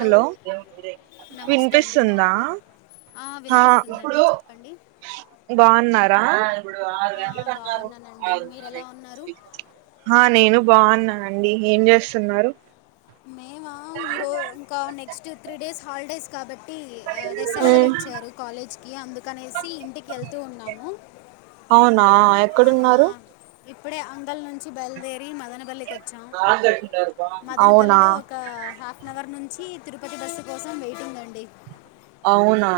Hello నమస్తే అండి వినిపిస్తుందా బాగున్నారా ఆ హా వినిపిస్తుందండి చెప్పండి బాగున్నారా ఆ, బాగున్నానండి మీరు ఎలా ఉన్నారు హా నేను బాగున్నానండి ఏం చేస్తున్నారు మేమా ఈరో ఇంకా నెక్స్ట్ త్రీ డేస్ హాలిడేస్ కాబట్టి ఆ సెలవలు ఉమ్ ఇచ్చారు కాలేజ్ కి అందుకనేసి ఇంటికి వెళ్తూ ఉన్నాము అవునా ఆ, ఎక్కడున్నారు ఇప్పుడే అంగల్ నుంచి బయల్దేరి మదన పల్లికి వచ్చాం అవునా మదనపల్లిలో ఒక హాఫ్ నగర్ నుంచి తిరుపతి బస్సు కోసం వెయిటింగ్ అండి అవునా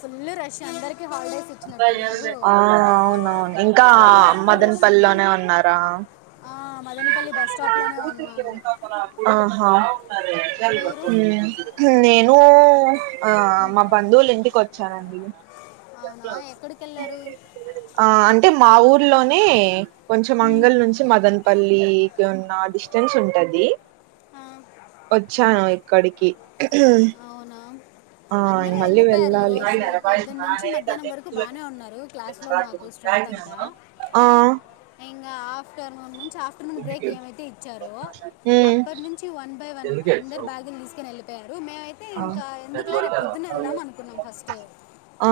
ఫుల్ రష్ అందరికి హాలిడేస్ ఇచ్చినట్టున్నారు ఆ అవునవును ఇంకా చాలా ఎక్కువ రష్ మదన్పల్లి ఉంది లోనే ఉన్నారా ఆ మదనపల్లి బస్ స్టాప్లోనే ఉన్నాను ఆహా మీరు హు నేను ఆ మా బంధువులు ఇంటికి వచ్చానండి అవునా ఎక్కడికి వెళ్ళారు ఆ అంటే మా ఊర్లోనే కొంచెం మంగల్ నుంచి మదన్ పల్లికి ఉన్న డిస్టెన్స్ ఉంటది ఆ, వచ్చాను ఇక్కడికి అవునా ఆ అందరూ మళ్ళీ వెళ్ళిపోయారు ఈ వెళ్ళాలి రోజు పొద్దున్న నుంచి మధ్యాహ్నం వరకు బానే ఉన్నారు క్లాస్ లో మాకు ఫ్రంత అంతా ఆ ఇంగ ఆఫటర్నూన్ నుంచి ఆఫ్ బ్రేక్ ఏమైతే ఇచ్చారో ఉమ్ అప్పటి నుంచి వన్ బై వన్ అందరు బ్యాగ్ ని తీసుకొని వెళ్ పోయారు మేమే తే ఆ ఇంకా ఎందుకులే రేపొద్దున వెళ్దాం అనుకున్నాం ఫస్ట్ ఆ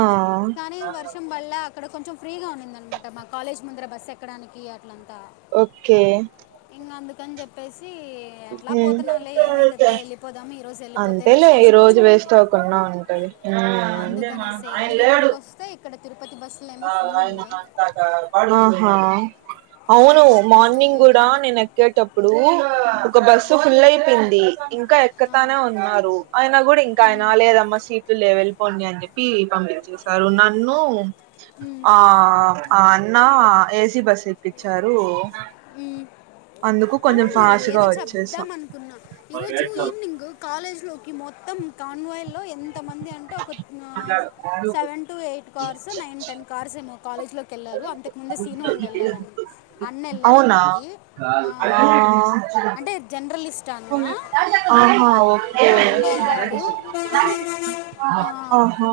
కానీ వర్ష్ మళ్ళ అక్కడ కొంచెం ఫ్రీగా ఉనిందనమాట మా కాలేజ్ ముందర బస్సు ఎక్కడానికి అట్లంతా ఓకే ఇంగ అందుకని చెప్పేసి ఎట్లా ఉమ్ పోతున్నాములే ఏమైతదిలే వెళ్లి పోదాము ఈరోజు వెళ్ళిపోతే అంతేలే రెస్ట్ ఈ తీసుకోవచ్చు రోజు నైట్ వేస్ట్ కి అవ్వకుండా అనుకుంటే ఉంటది అందుకనేసి ఇంగ ఇక్కడికి వస్ తే ఇక్కడ తిరుపతి బస్ ఆహా సో అవును దానికోసం మార్నింగ్ వెయిటింగ్ కూడా నేను దిగేటప్పుడు ఒక బస్సు ఫుల్ అయిపోయింది ఇంకా ఎక్కతానే ఉన్నారు అయిన కూడా ఇంకా ఆయన లేదమ్మా సీటు లేవు ఎల్ పోండి అని చెప్పి పంపించేశారు నన్ను ఆ ఆ అన్న ఏసి బస్ ఏపిచ్చారు ఉ అవును గా ఏదో చెప్దాం వచ్చేసాం అనుకున్నా ఈరోజు ఈవనింగ్ కాలేజ్లోకి మొత్తం కాన్వాయల్లో ఎంతమంది అంటే ఒక ఆ seven to eight cars nine ten cars ఏమో కాలేజ్ లోకి వెళ్లారు అంతకుముందే సీను అన్న వెళ్ళాడని అన్న వెళ్ళాడు అవునా అక్కడికి ఆ జర్నలిస్ అన్న ఆహా ఓకే ఆ అన్న ఎళ్ళాడు ఆహా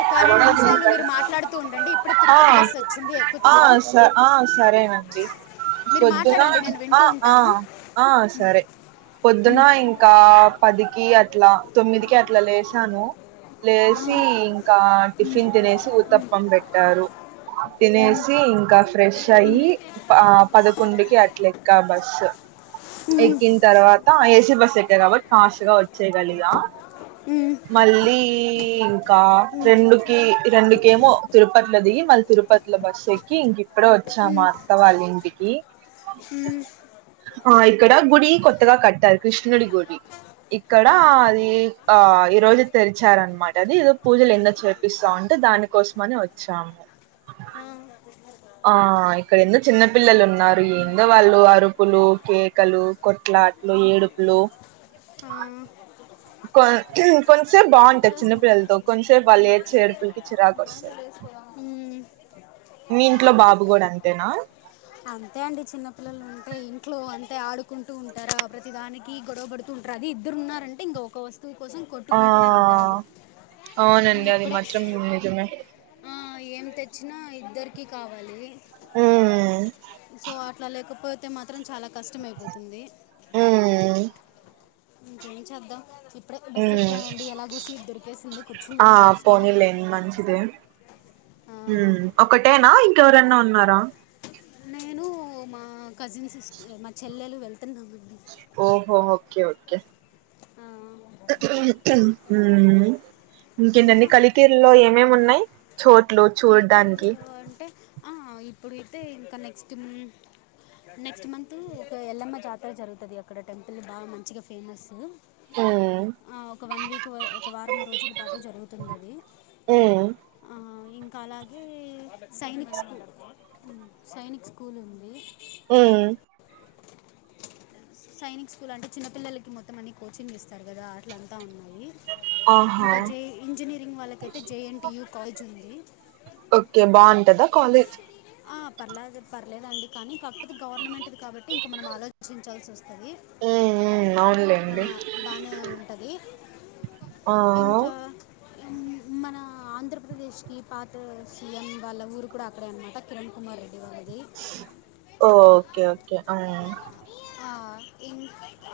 ఒక రెండు నిమిషాలు మీరు మాట్లాడుతూ ఉండండి ఇప్పుడు ఆ తిరుపతి బస్ వచ్చింది ఎక్ తున్నం ఆ స ఆ సరేనండి పొద్దున మాట్లాడండి నేను ఆ వింటూ ఆ ఉంటాను ఆ సరే పొద్దున ఇంక పదికి అట్ల తొమ్మిదికి అట్ల లేసాను ఆ, లేసి ఇంక టిఫిన్ తినేసి ఉత్తపం పెట్టారు ఉమ్, తినేసి ఇంకా ఫ్రెష్ అయ్యి పదకొండుకి అట్ల ఎ కా బస్సు ఉమ్. ఎక్కిన తర్వాత ఏసీ బస్ ఎక్క కాబట్టి ఫాస్ట్ గా వచ్చేయ్ గలిగా ఉ మళ్ళీ ఇంకా రెండుకి రెండుకి ఏమో తిరుపతిలో దిగి మళ్ళీ తిరుప ఇట్ల బస్సు ఎక్కి ఇంక ఇప్పుడే వచ్చామా అత్త వాళ్ళ ఇంటికి హ ఆ ఇక్కడ గుడి కొత్తగ కట్టారు కృష్ణుడి గుడి ఇక్కడ అది ఆ ఈ రోజు తెరిచారన్నమాట అది ఏదో పూజలు ఎందో చేపిస్తా ఉంటే దానికోసమని వచ్చాము ఆ ఇక్కడ ఎందో చిన్న పిల్లలు ఉన్నారు ఎందో వాళ్ళు అరుపులు కేకలు కొట్లట్లు ఏడుపులు కొ కొంచెసేపు బాగుంటాయి చిన్నపిల్లలతో కొంచసేపు వాళ్ళు ఏడుపులకి చిరాకు వస్తది ఉ మీ ఇంట్లో బాబు గూడ అంతేన అంతే అండి చిన్న పిల్లలు ఉంటే ఇంట్లో అంతే ఆడుకుంటూ ఉంటార ప్రతి దానికి గొడవ పడు అది ఇద్దరు ఉన్నారంటె ఇంక ఒక వస్ కోసం ఆ కొట్టుకుంటూనే ఉంటారు అవునండి అది ఇప్పుడే మాత్రం నిజమే ఆ, ఏం తెచ్చిన ఇద్దరికి కావాలి ఉమ్ సో అట్ల లేకపో అతే మాత్రం చాల కష్టమైపోతుంది ఉ ఇంకేం చేద్దాం ఇప్పుడే బస్ ఉమ్ ఎక్కామండి ఎలాగో సీట్ దొరికేసింది ఆ కూర్చున్నాం లాస్ట్ లో [unintelligible] మంచిదే ఉమ్ ఒకటేన ఇంకెవరైన ఉన్నార నేను మా కజిన్ సిస్ మా చెల్లెలు వెళ్తున్నామండి ఓహో ఓకే ఓకే ఆ హు ఇంకేంటి అండి ఇంకా కలికీరులో ఏమేమి ఉన్నాయి చోట్లు కలికిరి చూడడానికి అంటే ఇప్పుడైతే ఇంకా నెక్స్ట్ నెక్స్ట్ మంత్ ఒక ఎల్లమ్మ జాతర జరుగుతుది అక్కడ టెంపుల్ బాగా మంచిగా ఫేమసు ఉమ్ ఆ ఒక వన్ వీక్ ఒక వారం రోజుల పాటు జరుగుతు [unintelligible] అ అలాగే సైనిక్ స్కూల్ సైనిక్ స్కూల్ ఉంది ఉ సైనిక్ స్కూల్ అంటే చిన్నపిల్లలకి మొత్తం అన్ని కోచింగ్ ఇస్తారు కదా అట్లంత ఉన్నాయి ఆహా ఇంక జే ఇంజనీరింగ్ వాళ్ళకయితే జేఎన్టి యు కాలేజ్ ఉంది ఒకే బాగుంటదా కాలేజ్ ఆ పర్లేదు పర్లేదండి కానీ కాకపోతే గవర్నమెంటుది కాబట్టి ఇంక మనం ఆలోచించాల్సి వస్తదీ ఉమ్ ఉమ్ ఆ అవునులేండి బానే ఉంటది. ఆ అవ్ మ్ మనా ఆంధ్రప్రదేశ్కీ పాతా సీఎం వాళ్ళ ఊరు కూడా అక్కడే అనమాట కిరణ్ కుమార్ రెడ్డి వాల్లదీ ఓకె ఓకే ఆ ఊ ఆ ఇన్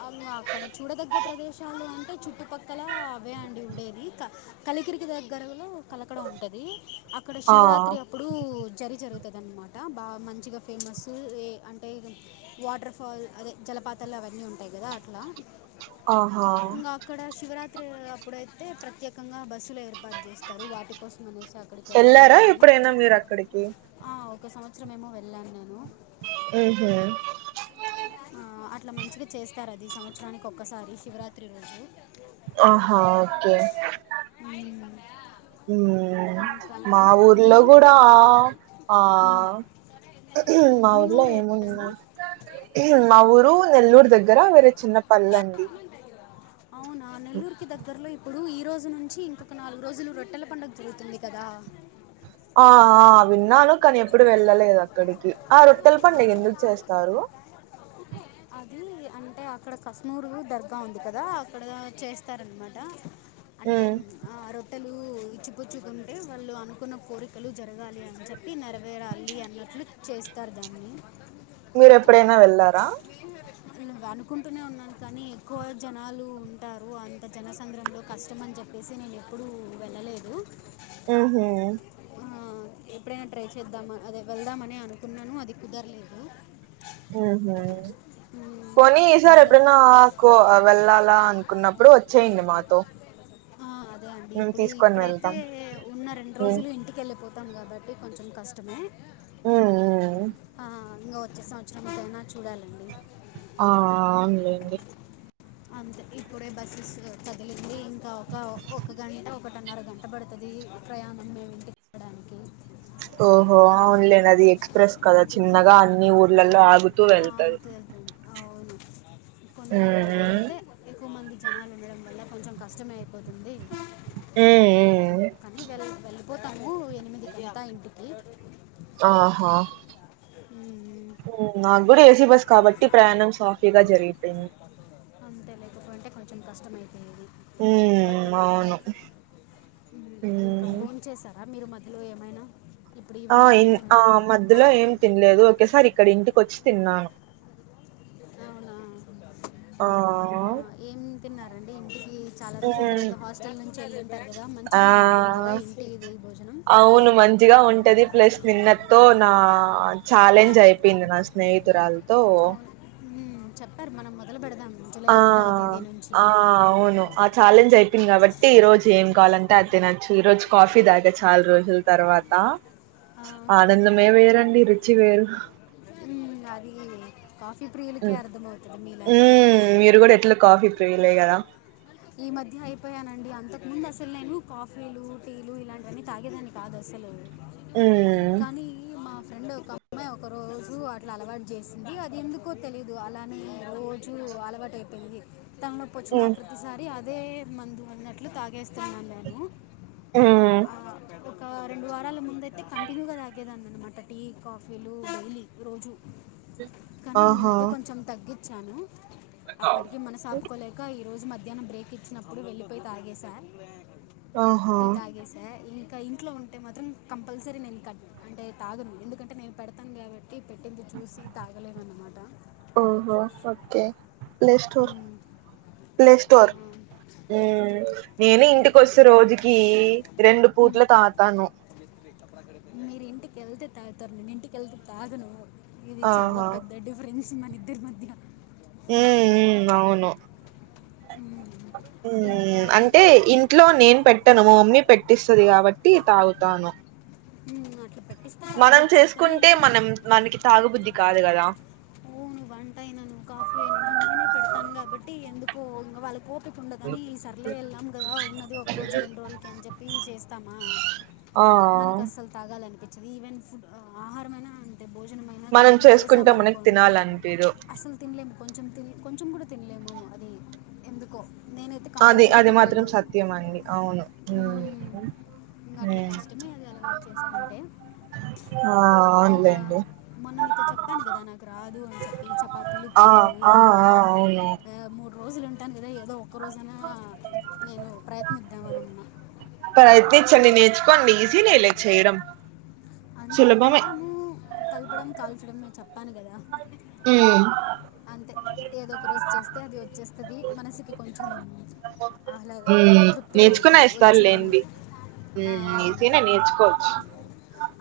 అంగ అక్కడ చూడదగ్గ ప్రదేశాలు ఏముంటయ్ చుట్టుపక్ క్కలా అవే అండి ఉండేది క కలికిరికి దగ్గరలో కలకడా ఉంటదీ అక్కడ ఆ శివరాత్రి ఒ అప్పుడూ జరి జరుగుతది అన్మాట బా మంచిగ ఫేమస్సూ ఏ అంటే ఇగ వాటర్ఫాల్ అదే జలపాతాలు అవన్నీ ఉంటాయి కదా అట్లా ఆహా అక్కడా శివరాత్రీ అప్పుడైతే ప్రత్యేకంగా బస్సులు ఏర్పాటు చేస్తరు వాటి కోసం అనేసి అక్కడికి వెళ్ళాలి వెళ్లారా అని ఎప్పుడైనా మీరు అక్కడికి ఆ ఒక సంవత్సరం ఏమో వెళ్ళాను నేను ఊహు ఆ అట్ల మంచిగా చేస్తారు అది సంవత్సరానికి ఒక్కసారి శివరాత్రి రోజూ ఆహా ఓకే మ్ మ్ ఇంకా మా అండి ఊర్లో మీరు కూడా ఆ ఉమ్. మా మీ ఊర్లో ఊరు ఏందన్నున్నా ఏదండి మా ఊరూ నెల్లూరు దగ్గర వేరే చిన్నపల్లండి. అవునా నెల్లూరుకి దగ్గరలో ఇవ్ ఇప్పుడూ ఈ రోజు నుంచి ఇంకొక నాలుగు రోజులు రొట్టెల పండగ జరుగుతుంది కదా ఆ ఆ విన్నాను కాని ఎప్పుడు వెళ్ళలేదు అక్కడికి ఆ రొట్టెల పండగ ఎందుకు చేస్తారూ అదీ అంటే అక్కడ కస్మూరూ దర్గా ఉంది కదా అక్కడా చేస్తారన్మాట ఉమ్ అంటేమ్ ఆ రొట్టెలు లూ ఇచ్చిపుచ్చుకుంటే వాళ్ళు అనుకున్న కోరికలు జరగాలి అని చెప్పి నెర వేరాలి అన్నట్లు చేస్తారు దాన్నీ మీరు ఎప్పుడైనా వెళ్లారా వీలుగా అనుకుంటూనే ఉన్నాను కానీ ఎక్కువ జనాలు ఉంటారు అంత జనసంగ్రంలో కష్టం అని చెప్ తెల్సి నేను ఎప్పుడూ వెళ్ళలేదూ ఊహు ఆ ఎప్పుడైనా ట్రై చేద్దాం అదే వెళ్దామని అనుకున్నాను అది కుదరలేదు. ఊహు పోనీ ఈసార్ ఈసారి ఎప్పుడన్నా కో ఆ వెళ్ళాలా అనుకున్నప్పుడు వచ్చేయండి మాతో ఆ అదే అండి మేము ఇప్పుడూ తీసుకొని ఇప్పుడైతే వెళ్తాం ఉన్న రెండు ఉమ్ రోజులు ఇంటికెళ్ళిపోతు తం కాబట్టి కొంచెం కష్టమే ఉమ్ ఉమ్ ఆ ఇంగ వచ్చే సంవ త్సరం కైనా చూడాలండి ఆ అవును లేండి అంతె ఇప్పుడే బస్సెస్ కదిలింది ఇంకా ఒకా ఒక గంట ఒక టన్నర గంట పడతదీ ప్రయాణం మేమ్ ఇంటికి వెడానికి ఓహో అవునులేండి అది ఎక్స్ప్రెస్ కదా చిన్నగా అన్ని ఊర్లలో ఆగు ఆ అవుతది అవును కొన్ని ఉమ్ అంతే ఎక్కువ మంది జనాలు ఉండడం వల్ల కొంచెం కష్టమే అయిపోతుంది ఉ ఊ కానీ వె వెళ్ళిపోతాము ఎనిమిది కంతా ఇంటికి ఆహా ఉ నాకు కూడా ఏసీ బస్ కాబట్టి ప్రయాణం సాఫీగా జరిగిపోయింది అంటే లేకపోయింటే కొంచెం కష్టమయిపోయేది ఉమ్ అవును ఇంకా ఉమ్ బోన్ చేసా మీరు మధ్యలో ఏమైనా ఇప్పుడు ఆ ఈవినింగ్ ఇన్ ఆ ఇంక మధ్యలో ఏం తినలేదు ఒకేసారి ఇక్కడ ఇంటికి వచ్చి తిన్నాను అవునా ఆ ఆ ఏం తిన్నారండి ఇంటికి చాలా రోజుల ఉమ్ తర్వాత హాస్టల్ నుంచి అంటారు కదా మంచిగా ఉంటుంది ఆ కదా ఇంటిది భోజనం అవును మం మంచిగా ఉంటది ప్లస్ నిన్నతో నా ఛాలెంజ్ అయిపోయింది నా స్నేహితురాలతో అవును మ్మ్. చెప్పారు మనం మొదలు పెడదాం జూలై ఆ ఒకటవ తేదీ నుంచి ఆ అవును అ ఛాలెంజ్ అయిపోంది కాబట్టి ఈ రోజు ఏం కావాలంటే అ తినచ్చు ఈ రోజు కాఫీ దాగా చాలా రోజులు తర్వాత ఆ, ఆనందమే వేరండి రుచి వేరు ఉ అది కాఫీ ప్రి మీరు కూడా ఎట్లా కాఫీ ప్రియులే కదా ఈ మధ్య అయిపోయానండి అంతకు ముందు అసలు నేను కాఫీలు టీలు ఇలాంటివన్నీ తాగేదాని కాదు అసలు మ్మ్ కానీ మా ఫ్రెండ్ ఒక అమ్మాయి ఒక రోజు అట్లా అలవాటు చేసింది అది ఎందుకు కో తెలీదు అలానే రోజు అలవాటు అయిపోయింది తల నొప్పి వచ్చిన మ్మ్ ప్రతిసారి అదే మందు అన్నట్లు తాగేస్తాన్నాను నేను మ్మ్ ఆ ఒక రెండు వారాల ముందయితే కంటిన్యూగా తాగేదని అనమాట టీ కాఫీలు డైలీ రోజు కానీ ఈ ఆహా మధ్య కొంచెం తగ్గించాను అప్పటికి మనసు ఆపుకోలేక ఈ రోజు మధ్ మధ్యాహ్నం బ్రేక్ ఇచ్చినప్పుడు వెళ్లిపోయి తాగసా ఆహా టీ తాగేసా ఇంక్ ఇంట్లో ఉంటే మాత్రం కంపల్సరీ నెను కట్ అంటే తాగను ఎందుకంటే నేను పెడతాను కాబట్టి పెట్టింది చూసి తాగలేనన్నమాట ఓహో ఓకే ప్లే స్టోర్ మ్మ్. ప్లే ఆ, స్టోర్ ఉ నేను ఇంటికి వస్తె రోజుకి రెండు మ్మ్. పూట్లు తాతాను మీరు ఇంటికి వెళ్తే తాగుతారు నేను ఇంటికెళ్తే తాగను ఇది చాలా ఆహా పెద్ద డిఫరెన్స్ మన ఇద్దరి మధ్య అవును మ్మ్. ఇంకా అంటే ఇన్ ఇంట్లో నేను పెట్టను మా మమ్మీ పెట్టిస్తది కాబట్టి తాగుతాను ఉ అట్ల పెట్ మనం చేసుకుంటే మనం మనకి తాగుబుద్ధి కాదు కదా ఓ నువ్ వంట అయిన కాఫీ అయిన నేనే పెడతాను కాబట్టి ఎందుకో ఇంగ వాళ్ళకు తప్పకుండగాని సర్లే వెళ్ళాం కదా ఉన్నది ఒక రోజు రెండు రోజులకి అని చెప్పి చేస్తామా ఆ మనకు అస్సలు తాగాలనిపించదు ఈవెన్ ఫుడ్ ఆహారమైన అంతే భోజనం మనం చేసుకుంటే మనకి తినాలని అనిపియ్యదు అసలు తినలేము కొంచెం తిని కొంచెం కూడా తినలేము అది ఎందుకో నేనైతే అదే కంపల్సరీ అది మాత్రం తినలేను సత్య అడి అవును ఇంక అట్లా ఉమ్ కష్టమే అది అలవాటు చేసుకుంటే ఆ ఇంకా అవునులేండి మొన్న మీతో చెప్పాను కదా నాకు రాదు అని చెప్పి చపాతీలు ఆ పూరీలు ఆ ఆ అవును మూడు రోజులు ఉంటాను కదా ఏదో ఒక రోజనా నేను ప్రయత్నిద్దామ అనిన్నా ప్రయత్నించండి నేర్చుకోండి ఈజీ నే లే చేయడం అంతే సులభమే కలపడము కలపడం కాల్చడం మే చెప్తాను కదా మ్ అంతే ఏదో ఒక రోజు చేస్తే అది వచ్చేతది మనసుకి కొంచెం ఆహ్లాద అదే ఉమ్ తృప్తిగా నేర్చుకున్నా ఉంటది వచ్చు అని ఇస్తారులేండి ఆ ఉమ్ ఈజీనే అంతే నేర్చుకోవచ్చు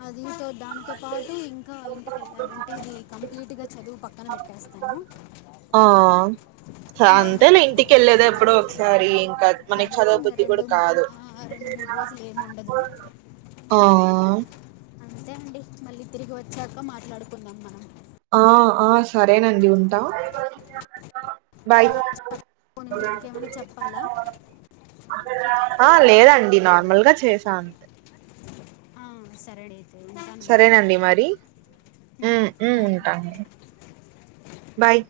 అ దీంతో దానితో పాటు ఇంకా ఇంటికెళ్ళామంటే ఇది కంప్లీట్గా చదువు పక్కన పెట్టేస్త సమ [unintelligible] ఆ అంతేలే ఇంటికి కెళ్ళేదే ఎప్పుడో ఒకసారి ఇంకా మనకి కాబట్టి చదవ ఇంక బుద్ధి రెండు కూడా కాదు రెండు మూడు రోజులు ఏమి ఉండదు ఆ అంతే అండి మళ్ళీ తిరిగి వచ్చాక మాట్లాడుకుందాం మనం ఆ ఆ సరేనండి ఉంటా ఆ, బాయ్ చెప్పు, నేను మీరు ఇంకేమైనా చెప్పాలా ఆ లేదండి నార్మల్ గా చేసా అంతే ఆ సరే డత్ సరేనండి మరి ఉ ఉ బాయ్ ఉంటా బాయ్